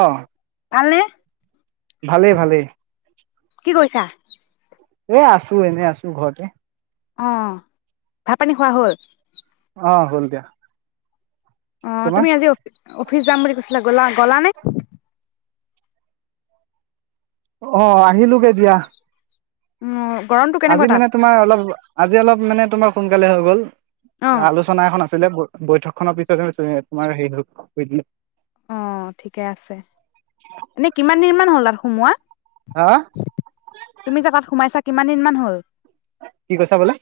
অহ। ভালনে? ভালেই ভালেই। কি কৰিছা এ আছোঁ‌ এনেই আছো ঘৰতে। অ' ভাত পানী খোৱা হ'ল? অ হ'ল দিয়া। অ' তোমাৰ তুমি আজি অ'। অফিচ যাম বুলি কৈছিলা গলা গ'লা নে? অ' আহিলো গে দিয়া। অ' গৰমটো কেনেকুৱা আজি তাত মানে তোমাৰ অলপ। আজি অলপ মানে তোমাৰ সোনকালে হৈ গ'ল। অ আলোচনা এখন আছে। আছিল বৈঠক খনৰ পিছতেই তোমাৰ হেৰি অ ঠিকে আছে এনে কিমান দিন মান হ'ল আৰু সোমোৱা। হা তুমি জেগাত সোমাইছা। কিমান দিনমান হ'ল কি কৈছা বোলে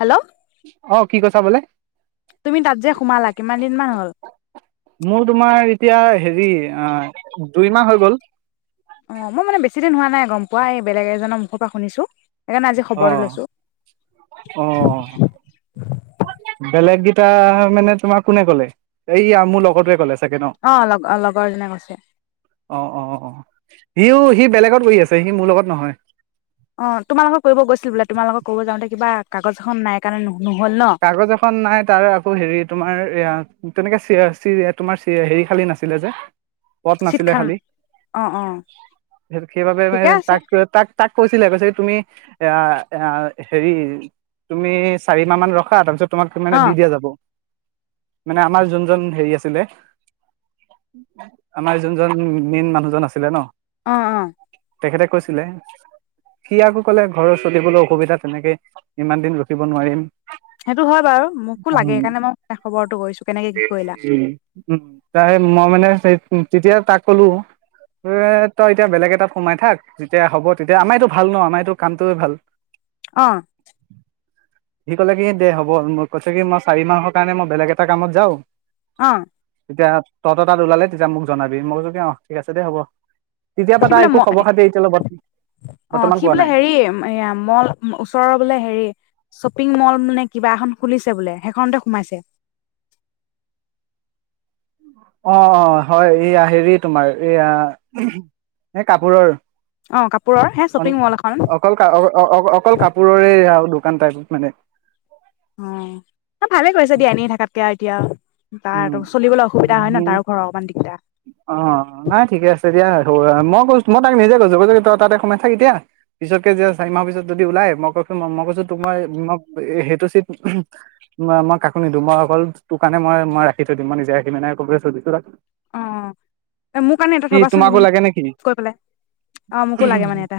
হেল্ল' অ কি কৈছা বোলে? তুমি তাত যে সোমালা কিমান দিনমান হল? মোৰ তোমাৰ এতিয়া হেৰি অ', দুই মাহ হৈ গ'ল। অ' মই মানে বেছিদিন হোৱা নাই গম পোৱা এই বেলেগ এজনৰ মুখৰ পৰা শুনিছো। সেইকাৰণে আজি অ খবৰটো লৈছো অ বেলেগ কেইটা মানে তোমাৰ কোনে ক'লে এইয়া মোৰ লগটোৱে ক'লে। চাগে ন অ 'লগ লগৰজনে কৈছে। অ - অ -অ সিও সি বেলেগত গৈ আছে সি মোৰ লগত নহয়। অ তোমাৰলগত কৰিব গৈছিল বোলে তোমাৰলগত‌ কৰিব যাওঁতে কিবা কাগজ এখন নাই কাৰণে নহ'ল। ন কাগজ এখন নাই তাৰ আকৌ হেৰি তোমাৰ - এয়া তেনেকে স্তিয়াষ্টিৰে তোমাৰ হেৰি খালী নাছিলে যে পথ নাছিলে চিটখন খালি অ অ সেইবাবে ঠিকে মানে আছে তাক -তাক -তাক কৈছিলে কৈছে তুমি এয়া -এ হেৰি তুমি চাৰি মাহ মান ৰখ [inaudible] তোমাক মানে অ দি দিয়া যাব। মানে আমাৰ যোনজন হেৰি আছিলে আমাৰ যোনজন মেইন মানুহজন আছিলে ন অ -অ তেখেতে কৈছিলে সি আকো কলে ঘৰৰ চলিবলৈ অসুবিধা তেনেকে ইমান দিন ৰখিব নোৱাৰিম। সেইটো হয় বাৰু মোকো উ লাগে সেইকাৰণে মই খবৰটো কৰিছো কেনেকে কি কৰিলা -ত -মই মানেই উ' তেতিয়া তাক ক'লো এ তই এতিয়া বেলেগ এটাত সোমাই থাক যেতিয়া হ'ব তেতিয়া আমাৰতো ভাল ন আমাৰতো কামটোয়ে ভাল। অ সি ক'লে কি সি দে হ'ব মই কৈছ কি মই চাৰি মাহৰ কাৰণে মই বেলেগ এটা কামত যাওঁ। অ তেতিয়া তহতৰ তাত ওলালে তেতিয়া মোক জনাবি মই কছৈ কি অ ঠিক আছে দে হ'ব। তেতিয়াৰ সি পৰা তাৰ বোলে ম একো খবৰ খাতি এতিয়ালৈ বৰ্ত অ ', বৰ্তমান সি পোৱা বোলে নাই হেৰি এ' মল ওচৰৰ বোলে হেৰি শ্বপিং মলে কিবা এখন খুলিছে বোলে সেইখনতে সোমাইছে। অ - অ হয় এইয়া হেৰি তোমাৰ এইয়া এ কাপোৰৰ অ কাপোৰৰ হে অ' শ্বপিং মল এখন অকল অ অকল কাপোৰৰে দু কাম কাজত মানে উম অ' ভালে কৰিছ দিয়া এনেই থাকাতকে আৰু এতিয়া। তাৰ চলিবলৈ অসুবিধা হয় ন উ' তাৰো ঘৰৰ অকমান দিগদাৰ অ 'নাই ঠিকে আছে দিয়া মই কৈছো। মই তাক নিজে কৈছো, কৈছো কি তই তাতে সোমাই থাক এতিয়া পিছতকে যে চাৰি মাহৰ পিছত যদি ওলাই মই কৈছো- মই কৈছো তোক 'মই -মই সেইটো চিট মই কাকো নিদিওঁ মই অকল তোৰ কাৰণে মই মই ৰাি থ দিম মই নিজেখি নাই কবছিছো অ মোৰ কাৰণে এটা কি' থবাচোন তোমাকো তুমি লাগে নেকি কৈ পেলাই অ মোকো লাগে মানে এটা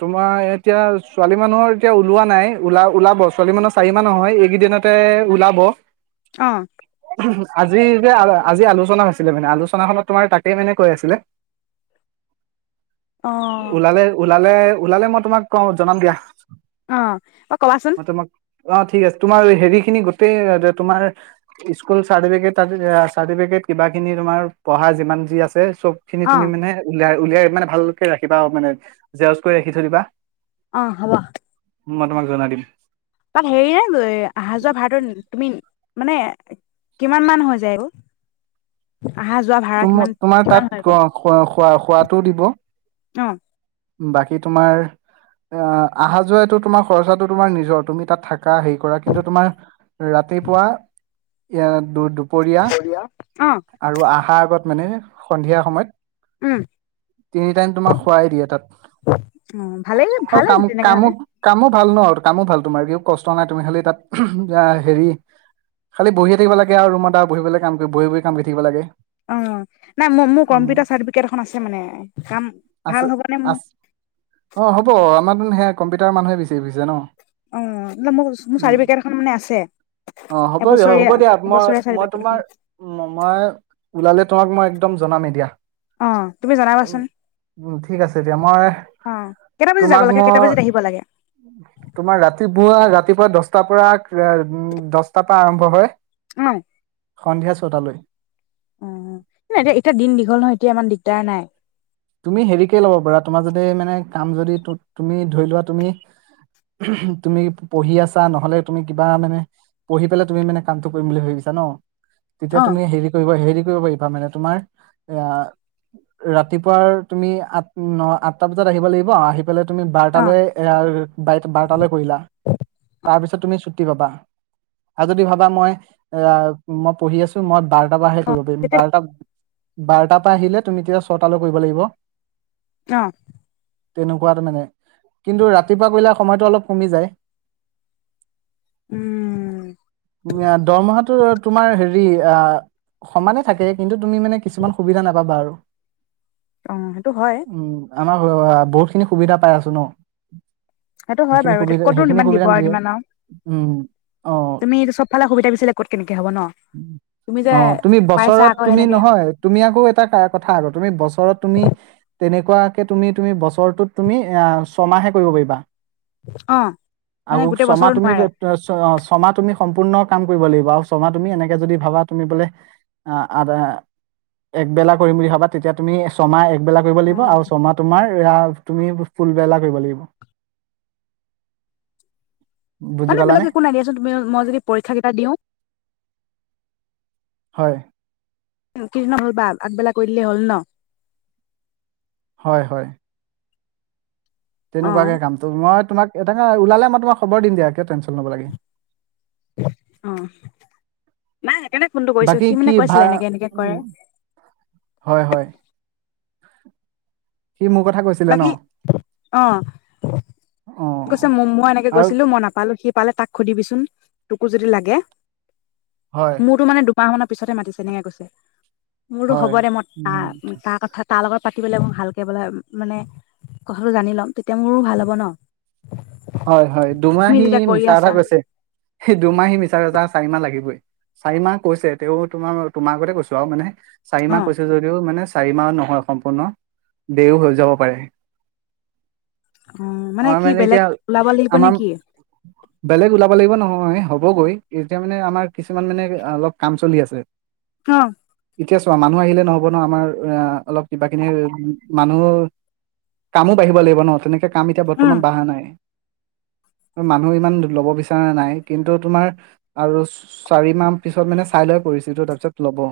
তোমাৰ এতিয়া? ছোৱালী মানুহৰ এতিয়া ওলোৱা নাই ওলা ওলাব ছোৱালী মানুহৰ চাৰি মাহ নহয় এইকেইদিনতে ওলাব অ আজি যে আজি আলোচনা হৈছিলে মানে আলোচনাখনত তোমাৰ তাকেই মানে কৈ আছিলে। অ ওলালে ওলালে ওলালে মই তোমাক কও জনাম দিয়া। অ' অ কবাচোন। মই তোমাক অ ঠিক আছে তোমাৰ হেৰি খিনি গোটেই অ দ তোমাৰ স্কুল চাৰ্টিফিকেট - তাৰ চাৰ্টিফিকেট কিবা খিনি তোমাৰ পঢ়া যিমান যি আছে। চবখিনি অ তুমি মানে উলাৰ উলিয়াই মানে ভালকে ৰাখিবা আৰু মানে, জেৰক্স কৰি ৰাখি থৈ দিবা। অ হব। মই তোমাক জনাই দিম। তাত হেৰি এ আহা যোৱা ভাৰাটো তুমি মানে কিমান মান হৈ যায় অ? অহা যোৱা ভাড়া কিমান তুম- তোমাৰ কিমান তাত হয় খ বাৰু - খ - খোৱা - খোৱাতটোও দিব। অ' বাকী তোমাৰ, আ, আহা-যোৱা এটো তোমাৰ খৰচাটো তোমাৰ নিজৰ তুমি তাত থাক কাৰ হেৰি কৰা কিন্তু তোমাৰ, ৰাতিপুৱা [unintelligible] দুপৰীয়া, অ আৰু আহাৰ আগত মানে সন্ধিয়া উম সময়ত তিনি টাইম তোমাক খোৱাএ দিয়ে তাত। অ ভালেই অ ভালে তেনেকে হলে কাম-কামো-কামো ভাল ন আৰু কামো ভাল তোমাৰ [unintelligible] কষ্ট নাই তুমি খালি তাত। হেৰি, খালি বহিয়ে থাকিব লাগে আৰু ৰুমত আৰু বহি পেলাই কাম কৰি বহি-বহি কাম কৰি থাকিব লাগে। অ'। নাই মোৰ- মোৰ উম কম্পিউটাৰ চাৰ্টিফিকেট এখন আছে মানে কাম ভাল আছে হ'ব আছ। অ হ'ব আমাৰ উম সেইয়া কম্পিউটাৰৰ মানুহে বিচাৰি ফুৰিছে ন। অ মোৰ - মোৰ উম চাৰ্টিফিকট এখন মানে আছে। অ হ'ব দিয়া হ'ব এবছৰীয়া- দিয়া মই এবছৰীয়া মই চাৰটিফিকেট তোমাৰ এখন। মই ওলালে তোমাক মই একদম জনামে দিয়া। অ' তুমি জনাবাচোন। উম ঠিক আছে দিয়া মই অ কেইটা বাজিত যাব তোমাক লাগে কেইটা মই বাজিত আহিব লাগে তোমাৰ ৰাতিপুৱা- ৰা ৰাতিপুৱা দচটাৰ পৰা [unintelligible] দচটাৰ পৰা আৰম্ভ হয়। অঁ সন্ধিয়া ছটালৈ। অ' অ' এতিয়া - এতিয়া দিন দীঘল নহয় এতিয়া ইমান দিগদাৰ নাই। তুমি হেৰিকে লব পাৰা তোমাৰ যদি মানে কাম যদি তু - তুমি ধৰি লোৱা তুমি - তুমি পঢ়ি আছা নহলে তুমি কিবা মানে পঢ়ি পেলে তুমি মানে কামটো কৰিম বুলি ভাবিছা ন। তেতিয়া অ তুমি হেৰি কৰিবা হেৰি কৰিব পাৰি বা মানে তোমাৰ এয়া ৰাত ৰাতিপুৱাৰ তুমি আঠ আঠটা বজাত আহিব লাগিব। এফালে তুমি বাৰ অ তালৈ [unintelligible] বাৰ তালৈ কৰিলা, তাৰ পিছত তুমি ছুি [unintelligible] পাবা আৰু যদি ভাবা মই এ মই পঢ়ি আছো মই বাৰটা বাৰহে কৰিব তেতিয়া বাৰটা বাৰটাৰ পৰা আহিলে তুমি তেতিয়া ছটালৈ কৰিব লাগিব। অ। তেনেকুৱাত মানে কিন্তু ৰাতিপুৱা কলে সময়তটো অলপ কমি যায়। উম দৰমহাটো তোমাৰ হেৰি আহ সমানে থাকে কিন্তু তুমি মানে কিছুমান সুবিধা নাপাবা আৰু। অ' সেইটো হয় উম আমাৰ বহুত খিনি সুবিধা পাই আছো ন সেইটো হয় সেইখিনি বাৰু এতিয়া সুবিধা ক'তনো সেইখিনি ইমান দিব সুবিধা আৰু নিদিয়ে ইমান আৰু উম অহ তুমি চবফালে সুবিধা বিচাৰিলে ক'ত কেনেকে হ'ব ন তুমি যে অহ তুমি পাইছা বছৰত আকৌ তুমি সেনেকে নহয় তুমি আকৌ এটা কথা আগত বছৰত তুমি তেনেকুৱাকে তুমি তুমি বছৰটোত তুমি অ ছমাহে কৰিব পাৰিবা। অ মানে আকৌ গোটেই ছমাহ বছৰটো তুমি [unintelligible] নোৱাৰে ছমাহ তুমি সম্পূৰ্ণ কাম কৰিব লাগিব আৰু ছমাহ তুমি এনেকে যদি ভাবা তুমি বোলে একবেলা কৰিম বুলি ভাবা তেতিয়া তুমি ছমাহ এক এবেলা কৰিব লাগিব আৰু ছমাহ তোমাৰ য়া [inaudible] তুমি ফুলবেলা কৰিব লাগিব বুজি মানে বেলেগ পালানে একো নাই দিয়াচোন তুমি মই যদি পৰীক্ষা কেইটা দিওঁ হয়। কিৰণ [inaudible] হ'ল বা আগবেলা কৰি দিলেই হ'ল ন হয়, হয় অ তেনেকুৱাকে কামটো মই তোমাক [unintelligible] ওলালে মই তোমাক খবৰ দিম দিয়া কিয় টেনশ্যন ল'ব লাগে? অহ, মাই বাকী কি ভা উ হয় হয় সি মোৰ কথা কৈছিলে ন? বাকী অ গৈছে মই এনেকে আৰু গৈছিলো মই নাপালো সি পালে তাক সুধিবিচোন তোকো যদি লাগে। হয় মোৰতো মানে দু মাহ মানৰ পিছতহে মাতিছে এনেকে কৈছে। মোৰো হয় হ'ব দে মই তাৰ উম তাৰ কথাত তাৰ লগত পাতিবলে মোক ভালকে বোলে মানে কথাটো জানি লম তেতিয়া মোৰো ভাল হ'ব ন? হয় হয় দুমাহ তুমি সি যেতিয়া কৰি মিছা কথা আছা কৈছে। সে দুমাহ সি মিছা কথা জাচ চাৰি মাহ লাগিবই। চাৰি মাহ কৈছে তেওঁ তোমাৰ তোমাৰ আগতে কৈছো আৰু মানে অ চাৰিমাহ কৈছে যদিও মানে চাৰি মাহ নহয় সম্পূৰ্ণ, দেইও হৈ যাব পাৰে। অ মানে আমাৰ কি বেলেগ? এতিয়া ওলাব লাগিব নেকি? ল নহয় হ'বগৈ এতিয়া মানে আমাৰ কিছুমান মানে অলপ কাম চলি আছে। অ এতিয়া চোৱা মানুহ আহিলে নহ'ব ন আমাৰ অ অলপ কিবাকিনি মানুহ কামো বাঢ়িব লাগিব ন। তেনেকে কাম এতিয়া উম বৰ্তমান বাঢ়া নাই। মানুহ ইমান ল'ব বিচৰা নাই কিন্তু তোমাৰ আৰু চা-চাৰি মাহ পিছত মানে চাই লৈ পৰিস্থিতিটো তাৰ পিছত ল'ব।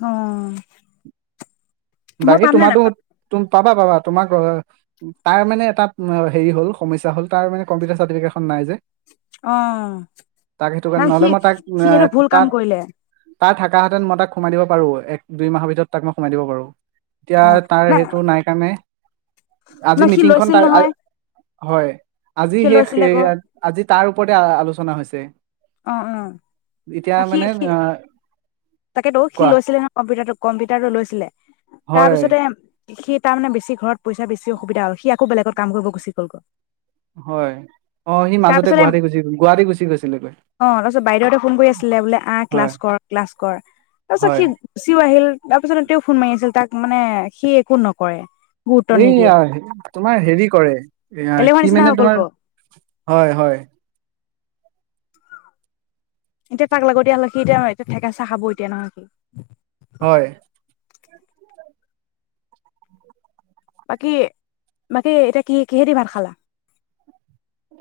অ [inaudible] মই বাকী পাম নে তোমাৰতো নাপাম [unintelligible] পাবা পাবা। তোমাক তাৰ মানে এটা হেৰি হ'ল সমস্যা হ'ল তাৰ মানে কম্পিউটাৰ চাৰ্টিফিকেট খন নাই যে। অ তাক সেইটো কাৰণে নাই নহ'লে সি মই তাক সি এইটো ভুল কাম তাক কৰিলে। তাৰ থাকাহঁতেন মই তাক সোমাই দিব পাৰোঁ। এক দুই মাহৰ ভিতৰত তাক সোমাই দিব পাৰোঁ। এতিয়া তাৰ সেইটো নাই কাৰণে আজি নাই সি মিটিংখন লৈছিল তা নহয় [unintelligible] হয়। আজি সি সে লৈছিল সে আকৌ আজি তাৰ ওপৰতে আলোচনা হৈছে। অ এতিয়া অ সি মানে সি অ' তাকেতো, সি কোৱা লৈছিলে নহয় কম্পিউটাৰটো। কম্পিউটাৰটো লৈছিলে। হয় তাৰপিছতে। সি তাৰ মানে বেছি ঘৰত পইচা বেছি অসুবিধা হ'ল। সি আকৌ বেলেগত কাম কৰিব গুচি গ'লগৈ। হয়, অ সি মাজতে তাৰপিছতে গুৱাহাটী গুচি গ গুৱাহাটী গুচি গৈছিলে। অ তাৰপিছত বাইদেউহতে ফোন কৰি আছিলে বোলে আহ হয় ক্লাছ কৰ ক্লাছ কৰ, তাৰ পিছত সি হয়। গুচিও আহিল তাৰপিছতো তেওঁ ফোন মাৰি আছিল তাক। মানে সি একো নকৰে। গুৰুত্ব নিদিয়ে এয়াই তোমাৰ হেৰি কৰে এলেহুৱা সি নিচিনা হৈ মানে গ'ল গ তোমাৰ, হয় হয়। এতিয়া তাক লাগতিয়াল নহয় সি এয়া থেকেচা খাব এতিয়া নহয় সি। হয়। বাকী বাকী এতিয়া কি কিহেদি ভাত খালা?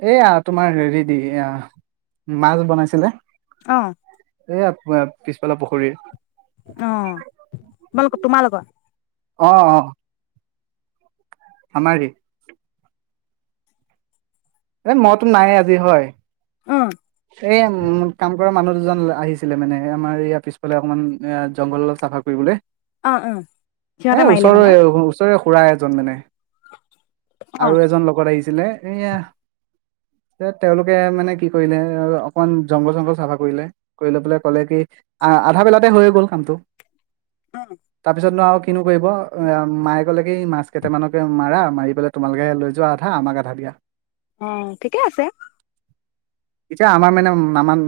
এয়া তোমাৰ হেৰি দি এ মাছ বনাইছিলে। অ এয়াত। পিছফালে পুখুৰীৰ অঁ। তোমালোক' তোমালোকৰ অ', অ'। আমাৰে এ মইতো নাই আজি হয়! অ এ উম কামকৰা মানুহ দুজ জন আহিছিলে মানে আমাৰ ইয়াৰ পিছফালে অকমান এ-জংঘল অলপ চাফা কৰিবলৈ। অ অ এ সিহঁতে মাৰিলে ওচৰৰে মানে আৰু, ওচৰৰে খুৰা এজন মানে। অ অ আৰু এজন লগত আহিছে। ছিলে এয়াহ তেওঁলোকে মানে কি কৰিলে আৰু অকনমান জংঘল-চংঘল চাফা কৰিলে। কৰিলৈ পেলাই ক'লে কি! আ-আধাবেলাতে হয়ে গ'ল কামটো। তাৰপিছত নো আৰু কি কিনো কৰিব, মায়ে ক'লে কি মাছ কেইটামানকে মাৰা, মাৰি পেলাই তোমালোকে লৈ যোৱা আধা আমাক আধা দিয়া। অ' ঠিকে আছে। এতিয়া আমাৰ মানে নামান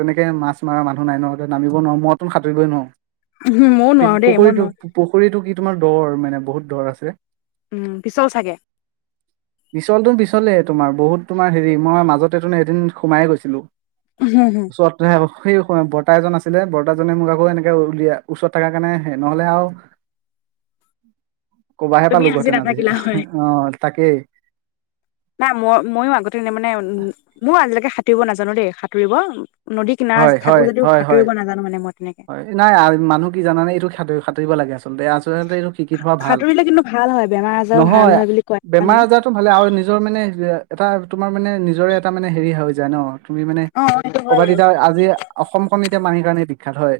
তেনেকে মাছমৰা মানুহ নাই নহ, এতিয়া নামিব নোৱাৰো মই টোন সাঁতুৰিবই নোৱাৰো। উহু ময়ো পিছ নোৱাৰো দেই মই পুখুৰীটো নোৱাৰো পুখুৰীটো কি তোমাৰ দৰ মানে বহুত দৰ আছে। উম পিছল চাগে? বিছলটোম বিছ তোমাৰ বহুত তোমাৰ হেৰি, মই মাজতে তোন এদিন সোমায়ে গৈছিলো। [unintelligible] সেই বৰ্তা এজন আছিলে বৰ্তাজনে মোক আকৌ এনেকে উলিয়াই ওচৰত থকাৰ কাৰণ সে-নহ'লে আৰু ক'বাহে তুমি পালো ঘতেন আজি নাথাকিলা হয় অ'। তাকেই। নাই মই-ময়ো আগতে এনে মানে, মো আজিলৈকে হাত সাঁতুৰিব নাজানো দেই সাঁতুৰিব। নদীৰ কিনাৰত থাকো যদিও সাঁতুৰিব নাজানো মানে মই! তেনেকে হয়-নাই মানুহ কি জানানে এইটো [unintelligible] [unintelligible] আচলতে আচলণতে এইটো শিকি থোৱা ভাল। সাঁতুৰিলে কিন্তু ভাল হয় বেমাৰ আজাৰো ভাল নহয়, হয় বুলি কয় জানো বেমাৰ-আজাৰতো ভালে আৰু নিজৰ মানে এটা তোমাৰ মানে নিজৰে এটা মানে হেৰি হৈ যায় ন? তুমি মানে! অ সেইটো হয় ক'বাত বাৰু এতিয়া আজি অসমখন এতিয়া মানিৰ কাৰণে দিগ খেল হয়।